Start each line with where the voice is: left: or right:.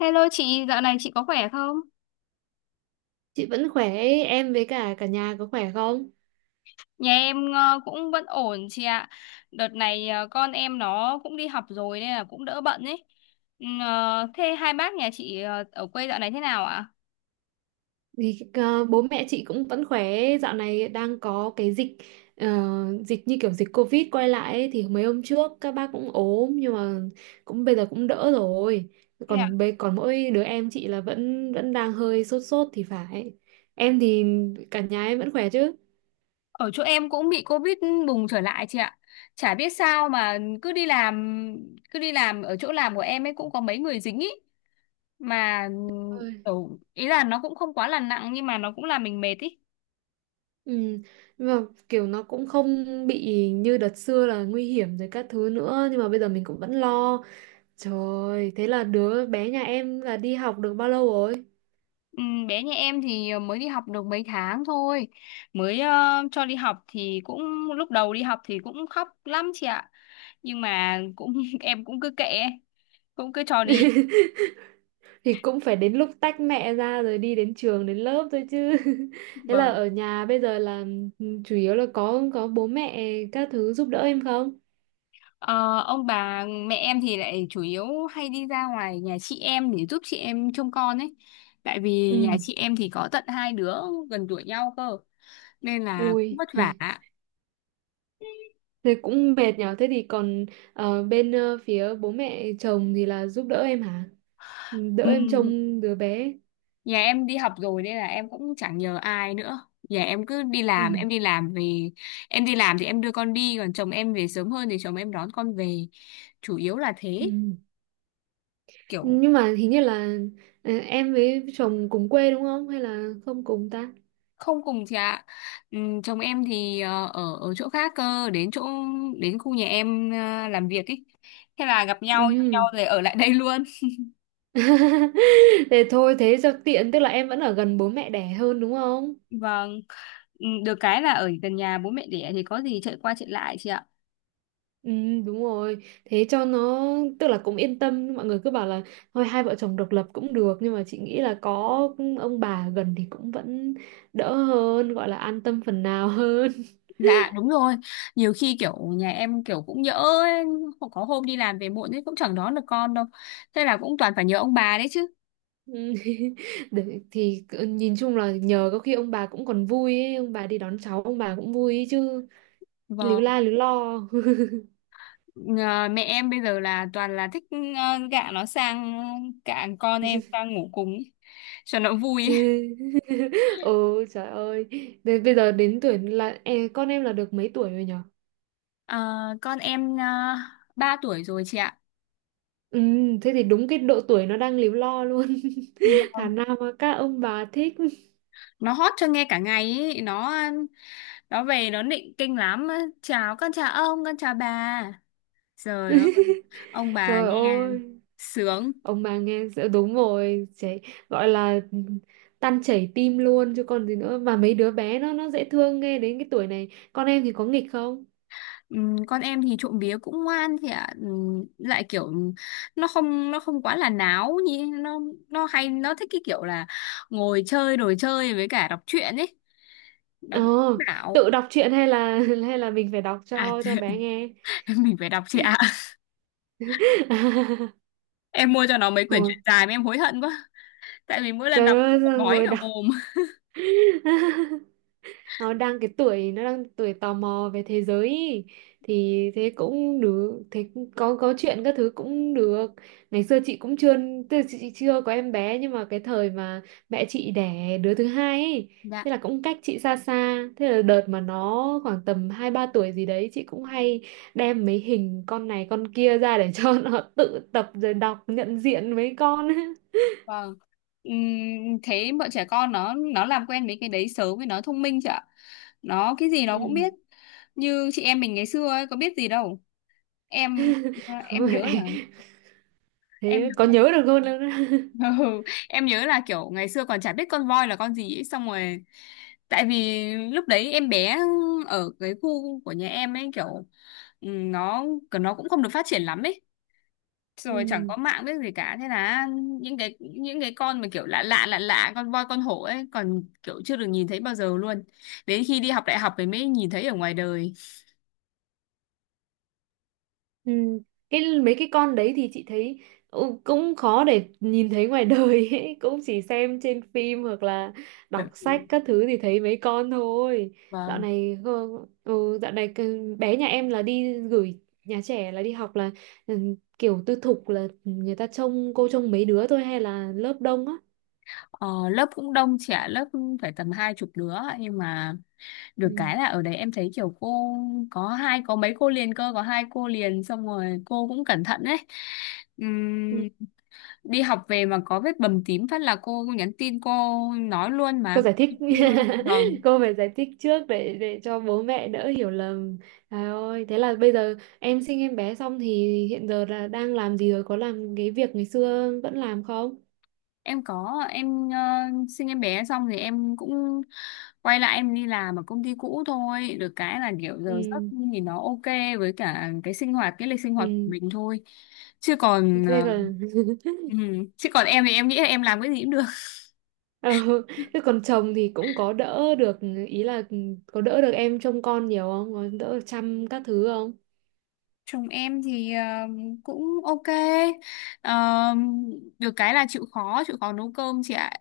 left: Hello chị, dạo này chị có khỏe không?
right: Chị vẫn khỏe, em với cả cả nhà có khỏe không?
left: Nhà em cũng vẫn ổn chị ạ. Đợt này con em nó cũng đi học rồi nên là cũng đỡ bận ấy. Thế hai bác nhà chị ở quê dạo này thế nào ạ?
right: Thì, bố mẹ chị cũng vẫn khỏe, dạo này đang có cái ờ, dịch như kiểu dịch Covid quay lại ấy, thì mấy hôm trước các bác cũng ốm nhưng mà cũng bây giờ cũng đỡ rồi.
left: Thế ạ?
right: Còn mỗi đứa em chị là vẫn vẫn đang hơi sốt sốt thì phải. Em thì cả nhà em vẫn khỏe chứ?
left: Ở chỗ em cũng bị Covid bùng trở lại chị ạ. Chả biết sao mà cứ đi làm ở chỗ làm của em ấy cũng có mấy người dính ý mà
right: Ôi.
left: ừ, ý là nó cũng không quá là nặng nhưng mà nó cũng làm mình mệt ý.
right: Ừ. Nhưng mà kiểu nó cũng không bị như đợt xưa là nguy hiểm rồi các thứ nữa, nhưng mà bây giờ mình cũng vẫn lo. Trời, thế là đứa bé nhà em là đi học được bao lâu rồi?
left: Ừ, bé nhà em thì mới đi học được mấy tháng thôi mới cho đi học thì cũng lúc đầu đi học thì cũng khóc lắm chị ạ, nhưng mà cũng em cũng cứ kệ ấy, cũng cứ cho đi.
right: Thì cũng phải đến lúc tách mẹ ra rồi đi đến trường đến lớp thôi chứ. Thế là
left: Vâng.
right: ở nhà bây giờ là chủ yếu là có bố mẹ các thứ giúp đỡ em không?
left: Ờ, ông bà mẹ em thì lại chủ yếu hay đi ra ngoài nhà chị em để giúp chị em trông con ấy, tại vì
right: Ừ.
left: nhà chị em thì có tận hai đứa gần tuổi nhau cơ, nên là cũng
right: Ui,
left: vất vả.
right: thế cũng mệt nhở. Thế thì còn bên phía bố mẹ chồng thì là giúp đỡ em hả? Ừ, đỡ
left: Ừ,
right: em trông đứa bé.
left: nhà em đi học rồi nên là em cũng chẳng nhờ ai nữa. Nhà em cứ đi làm, em
right: Ừ.
left: đi làm về, em đi làm thì em đưa con đi, còn chồng em về sớm hơn thì chồng em đón con về. Chủ yếu là thế,
right: Ừ.
left: kiểu
right: Nhưng mà hình như là em với chồng cùng quê đúng không, hay là không cùng ta?
left: không cùng chị ạ. Chồng em thì ở ở chỗ khác cơ, đến chỗ đến khu nhà em làm việc ấy. Thế là gặp nhau yêu nhau
right: Ừ.
left: rồi ở lại đây luôn.
right: Thế thôi, thế cho tiện, tức là em vẫn ở gần bố mẹ đẻ hơn đúng không?
left: Vâng, ừm, được cái là ở gần nhà bố mẹ đẻ thì có gì chạy qua chạy lại chị ạ.
right: Ừ, đúng rồi, thế cho nó, tức là cũng yên tâm. Mọi người cứ bảo là thôi hai vợ chồng độc lập cũng được, nhưng mà chị nghĩ là có ông bà gần thì cũng vẫn đỡ hơn, gọi là an tâm phần nào hơn.
left: Dạ đúng rồi. Nhiều khi kiểu nhà em kiểu cũng nhỡ ấy. Có hôm đi làm về muộn ấy cũng chẳng đón được con đâu, thế là cũng toàn phải nhờ ông bà đấy chứ.
right: Ừ. Để, nhìn chung là nhờ có khi ông bà cũng còn vui ấy, ông bà đi đón cháu ông bà cũng vui ấy chứ, líu
left: Vâng.
right: la líu lo.
left: Ờ, mẹ em bây giờ là toàn là thích gạ nó sang, gạ con em sang ngủ cùng ấy, cho nó vui ấy.
right: chứ. Ừ, trời ơi. Thế bây giờ đến tuổi là con em là được mấy tuổi rồi nhở?
left: Ờ, con em 3 tuổi rồi chị ạ.
right: Ừ, thế thì đúng cái độ tuổi nó đang líu lo luôn. Thà
left: Vâng.
right: nào mà các ông bà thích.
left: Nó hót cho nghe cả ngày ấy. Nó về nó nịnh kinh lắm. Chào con chào ông con chào bà. Trời ơi, ông bà
right: Trời
left: nghe
right: ơi,
left: sướng.
right: ông bà nghe đúng rồi, trẻ gọi là tan chảy tim luôn chứ còn gì nữa, mà mấy đứa bé nó dễ thương nghe. Đến cái tuổi này con em thì có nghịch không?
left: Con em thì trộm vía cũng ngoan thì ạ. Lại kiểu nó không quá là náo như nó hay nó thích cái kiểu là ngồi chơi đồ chơi với cả đọc truyện ấy, nó
right: ờ
left: cũng bảo
right: Tự đọc truyện hay là hay là mình phải đọc
left: à,
right: cho bé nghe?
left: mình phải đọc chị ạ. Em mua cho nó mấy
right: Ờ.
left: quyển truyện dài mà em hối hận quá, tại vì mỗi lần
right: Trời
left: đọc
right: ơi, sao
left: bói
right: ngồi
left: cả
right: đọc.
left: mồm.
right: Nó đang cái tuổi, nó đang tuổi tò mò về thế giới ý. Thì thế cũng được, thế cũng có chuyện các thứ cũng được. Ngày xưa chị cũng chưa, tức là chị chưa có em bé, nhưng mà cái thời mà mẹ chị đẻ đứa thứ hai ấy,
left: Dạ
right: thế là cũng cách chị xa xa, thế là đợt mà nó khoảng tầm hai ba tuổi gì đấy chị cũng hay đem mấy hình con này con kia ra để cho nó tự tập rồi đọc, nhận diện mấy con.
left: vâng. Ừm, thế bọn trẻ con nó làm quen với cái đấy sớm với nó thông minh chị ạ, nó cái gì nó
right: Ừ.
left: cũng biết. Như chị em mình ngày xưa ấy, có biết gì đâu. em em nhớ là
right: Mẹ
left: em
right: Thế
left: nhớ
right: có
left: là-
right: nhớ được luôn đâu đó.
left: ừ, em nhớ là kiểu ngày xưa còn chả biết con voi là con gì ấy, xong rồi tại vì lúc đấy em bé ở cái khu của nhà em ấy kiểu, ừ, nó cũng không được phát triển lắm ấy, rồi chẳng
right: Ừ.
left: có mạng biết gì cả. Thế là những cái con mà kiểu lạ lạ lạ lạ con voi con hổ ấy còn kiểu chưa được nhìn thấy bao giờ luôn, đến khi đi học đại học thì mới nhìn thấy ở ngoài đời.
right: Ừ. Cái mấy cái con đấy thì chị thấy, ừ, cũng khó để nhìn thấy ngoài đời ấy. Cũng chỉ xem trên phim hoặc là đọc sách các thứ thì thấy mấy con thôi. Dạo
left: Vâng.
right: này ừ, dạo này bé nhà em là đi gửi nhà trẻ, là đi học là ừ, kiểu tư thục, là người ta trông, cô trông mấy đứa thôi hay là lớp đông á?
left: Ờ, lớp cũng đông trẻ, lớp phải tầm hai chục đứa, nhưng mà
right: Ừ.
left: được cái là ở đấy em thấy kiểu cô có hai có mấy cô liền cơ có hai cô liền, xong rồi cô cũng cẩn thận đấy.
right: Ừ.
left: Ừm, đi học về mà có vết bầm tím phát là cô nhắn tin, cô nói luôn
right: Cô
left: mà.
right: giải thích
left: Nói luôn. Vâng.
right: cô phải giải thích trước để cho bố mẹ đỡ hiểu lầm. Trời ơi, thế là bây giờ em sinh em bé xong thì hiện giờ là đang làm gì rồi, có làm cái việc ngày xưa vẫn làm không?
left: Em có em ờ, sinh em bé xong thì em cũng quay lại em đi làm ở công ty cũ thôi, được cái là kiểu giờ giấc
right: Ừ.
left: thì nó ok với cả cái sinh hoạt cái lịch sinh hoạt của
right: Ừ,
left: mình thôi, chứ còn
right: thế còn.
left: ừ, chứ còn em thì em nghĩ là em làm cái gì cũng được.
right: Ừ. Thế còn chồng thì cũng có đỡ được, ý là có đỡ được em trông con nhiều không, có đỡ chăm các thứ không?
left: Chồng em thì cũng ok. Ờ, được cái là chịu khó nấu cơm chị ạ.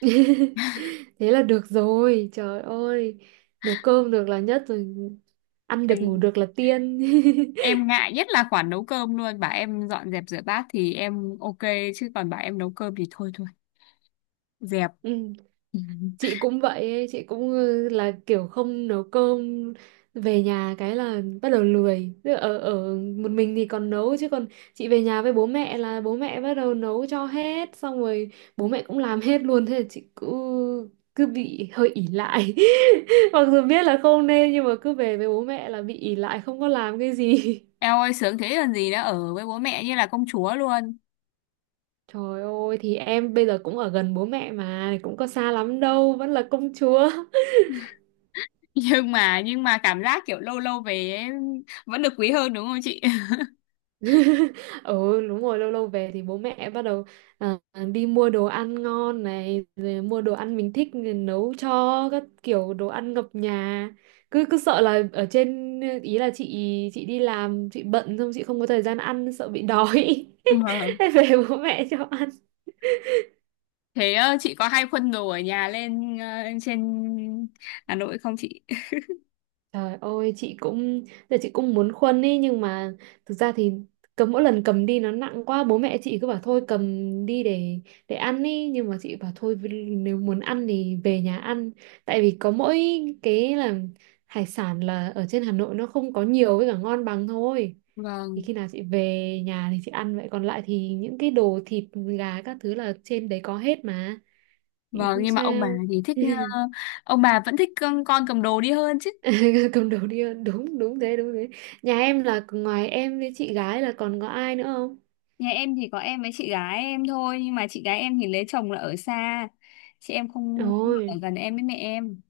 right: Thế là được rồi, trời ơi, nấu cơm được là nhất rồi, ăn được ngủ được là tiên.
left: Em ngại nhất là khoản nấu cơm luôn, bảo em dọn dẹp rửa bát thì em ok, chứ còn bảo em nấu cơm thì thôi thôi, dẹp.
right: Ừ. Chị cũng vậy ấy, chị cũng ừ, là kiểu không nấu cơm, về nhà cái là bắt đầu lười. Tức là ở ở một mình thì còn nấu, chứ còn chị về nhà với bố mẹ là bố mẹ bắt đầu nấu cho hết, xong rồi bố mẹ cũng làm hết luôn, thế là chị cứ cứ bị hơi ỷ lại. Mặc dù biết là không nên nhưng mà cứ về với bố mẹ là bị ỷ lại, không có làm cái gì.
left: Em ơi sướng thế còn gì nữa, ở với bố mẹ như là công chúa luôn.
right: Trời ơi, thì em bây giờ cũng ở gần bố mẹ mà, cũng có xa lắm đâu, vẫn là công chúa.
left: Nhưng mà cảm giác kiểu lâu lâu về ấy, vẫn được quý hơn đúng không chị?
right: Ừ, đúng rồi, lâu lâu về thì bố mẹ bắt đầu, à, đi mua đồ ăn ngon này, rồi mua đồ ăn mình thích rồi nấu cho các kiểu, đồ ăn ngập nhà. Cứ cứ sợ là ở trên ý, là chị đi làm chị bận, xong chị không có thời gian ăn, sợ bị đói.
left: Vâng.
right: Về bố mẹ cho ăn.
left: Thế chị có hay khuân đồ ở nhà lên trên Hà Nội không chị?
right: Trời ơi, chị cũng giờ chị cũng muốn khuân ý, nhưng mà thực ra thì cầm, mỗi lần cầm đi nó nặng quá, bố mẹ chị cứ bảo thôi cầm đi để ăn ý, nhưng mà chị bảo thôi, nếu muốn ăn thì về nhà ăn. Tại vì có mỗi cái là hải sản là ở trên Hà Nội nó không có nhiều với cả ngon bằng thôi, thì
left: vâng
right: khi nào chị về nhà thì chị ăn vậy, còn lại thì những cái đồ thịt gà các thứ là trên đấy có hết mà. Thì
left: vâng
right: không
left: nhưng mà ông bà
right: sao.
left: thì thích ông bà vẫn thích con cầm đồ đi hơn chứ.
right: Cầm đầu đi, đúng, đúng thế, đúng thế. Nhà em là ngoài em với chị gái là còn có ai nữa không?
left: Nhà em thì có em với chị gái em thôi, nhưng mà chị gái em thì lấy chồng là ở xa, chị em không không ở
right: Ôi,
left: gần em với mẹ em.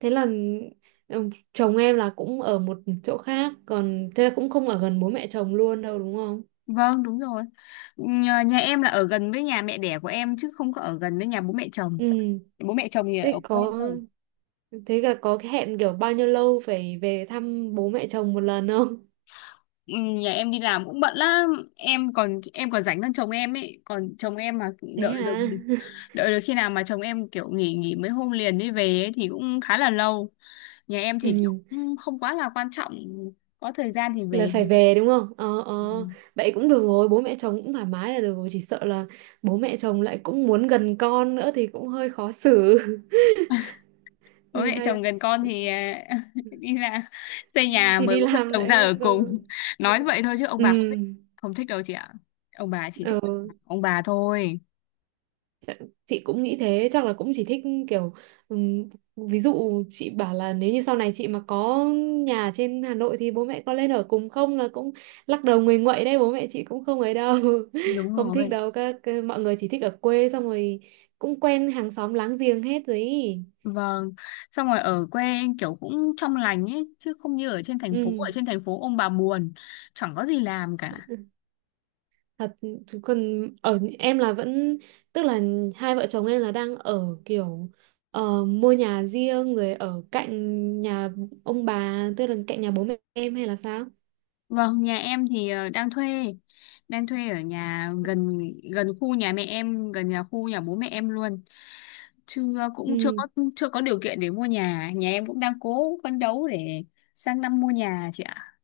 right: thế là ừ, chồng em là cũng ở một chỗ khác, còn thế là cũng không ở gần bố mẹ chồng luôn đâu đúng không?
left: Vâng đúng rồi, nhà em là ở gần với nhà mẹ đẻ của em chứ không có ở gần với nhà bố mẹ chồng.
right: Ừ,
left: Bố mẹ chồng thì ở
right: thế
left: quê
right: có
left: cơ.
right: thế là có cái hẹn kiểu bao nhiêu lâu phải về thăm bố mẹ chồng một lần không?
left: Ừ, nhà em đi làm cũng bận lắm, em còn rảnh hơn chồng em ấy, còn chồng em mà
right: Thế
left: đợi được
right: à?
left: đợi được khi nào mà chồng em kiểu nghỉ nghỉ mấy hôm liền mới về ấy, thì cũng khá là lâu. Nhà em thì kiểu
right: Ừ,
left: cũng không quá là quan trọng, có thời gian thì
right: là
left: về.
right: phải về đúng không? Ờ, ờ,
left: Ừ.
right: vậy cũng được rồi, bố mẹ chồng cũng thoải mái là được rồi, chỉ sợ là bố mẹ chồng lại cũng muốn gần con nữa thì cũng hơi khó xử.
left: Bố
right: Thì
left: mẹ
right: hay,
left: chồng gần con thì à, đi ra xây nhà
right: thì
left: mời
right: đi
left: bố mẹ
right: làm
left: chồng ra
right: lại
left: ở
right: có.
left: cùng. Nói vậy thôi chứ ông
right: Ừ.
left: bà không thích, không thích đâu chị ạ. Ông bà chỉ thích
right: Ừ.
left: ông bà thôi.
right: Chị cũng nghĩ thế, chắc là cũng chỉ thích kiểu, ừm, ví dụ chị bảo là nếu như sau này chị mà có nhà trên Hà Nội thì bố mẹ có lên ở cùng không là cũng lắc đầu nguầy nguậy đấy, bố mẹ chị cũng không ấy đâu.
left: Đúng
right: Không thích
left: rồi.
right: đâu, mọi người chỉ thích ở quê, xong rồi cũng quen hàng xóm láng giềng hết rồi ý.
left: Vâng, xong rồi ở quê em kiểu cũng trong lành ấy chứ không như ở trên thành phố, ở
right: Ừ,
left: trên thành phố ông bà buồn chẳng có gì làm cả.
right: thật. Chứ còn ở em là vẫn, tức là hai vợ chồng em là đang ở kiểu, ờ, mua nhà riêng rồi ở cạnh nhà ông bà, tức là cạnh nhà bố mẹ em hay là sao?
left: Vâng, nhà em thì đang thuê ở nhà gần, gần khu nhà mẹ em, gần nhà khu nhà bố mẹ em luôn. Chưa, cũng chưa
right: Ừ.
left: có, chưa có điều kiện để mua nhà, nhà em cũng đang cố phấn đấu để sang năm mua nhà chị ạ.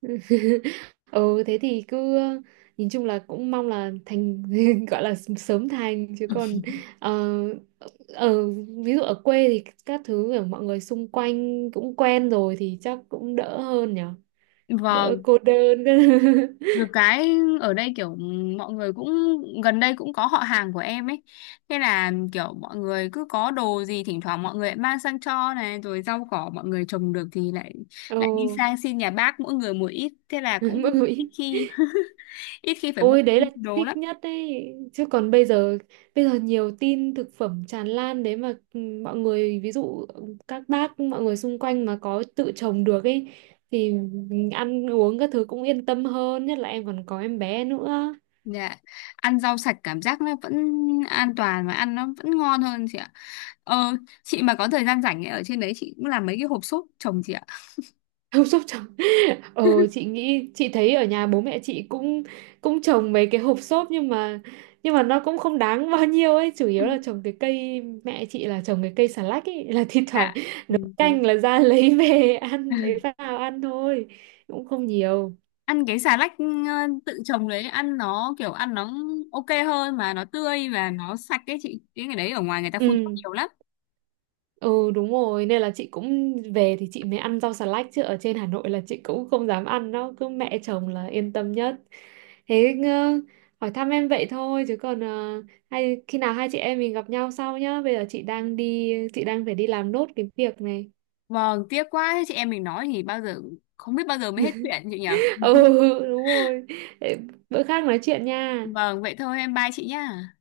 right: Ừ, thế thì cứ nhìn chung là cũng mong là thành gọi là sớm thành, chứ còn ờ, ở ví dụ ở quê thì các thứ, ở mọi người xung quanh cũng quen rồi thì chắc cũng đỡ hơn nhở, đỡ
left: Vâng,
right: cô đơn.
left: được cái ở đây kiểu ừ, mọi người cũng gần đây cũng có họ hàng của em ấy. Thế là kiểu mọi người cứ có đồ gì thỉnh thoảng mọi người lại mang sang cho này, rồi rau cỏ mọi người trồng được thì lại
right: Ồ.
left: lại đi sang xin nhà bác mỗi người một ít, thế là
right: Mỗi
left: cũng ít
right: người.
left: khi ít khi phải mua
right: Ôi, đấy là
left: đồ lắm.
right: thích nhất đấy, chứ còn bây giờ nhiều tin thực phẩm tràn lan đấy mà, ừ, mọi người ví dụ các bác mọi người xung quanh mà có tự trồng được ấy thì mình ăn uống các thứ cũng yên tâm hơn, nhất là em còn có em bé nữa.
left: Dạ ăn rau sạch cảm giác nó vẫn an toàn và ăn nó vẫn ngon hơn chị ạ. Ờ chị mà có thời gian rảnh ấy, ở trên đấy chị cũng làm mấy cái hộp sốt trồng chị ạ.
right: Không sốc trồng. Ờ, chị nghĩ chị thấy ở nhà bố mẹ chị cũng cũng trồng mấy cái hộp xốp, nhưng mà nó cũng không đáng bao nhiêu ấy, chủ yếu là trồng cái cây, mẹ chị là trồng cái cây xà lách ấy, là thi thoảng
left: Dạ, ừ,
right: nấu
left: đúng.
right: canh là ra lấy về ăn, lấy vào ăn thôi, cũng không nhiều.
left: Ăn cái xà lách ừ, tự trồng đấy ăn nó kiểu ăn nó ok hơn mà nó tươi và nó sạch ấy chị, cái ngày đấy ở ngoài người ta phun thuốc
right: Ừ.
left: nhiều lắm.
right: Ừ, đúng rồi, nên là chị cũng về thì chị mới ăn rau xà lách, chứ ở trên Hà Nội là chị cũng không dám ăn nó, cứ mẹ chồng là yên tâm nhất. Thế, hỏi thăm em vậy thôi, chứ còn hay khi nào hai chị em mình gặp nhau sau nhá, bây giờ chị đang đi, chị đang phải đi làm nốt cái việc này.
left: Vâng tiếc quá, thế chị em mình nói thì bao giờ, không biết bao giờ mới hết chuyện chị nhỉ.
right: Ừ, đúng rồi. Để bữa khác nói chuyện nha.
left: Vâng vậy thôi em bye chị nhá.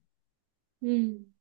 right: Ừ.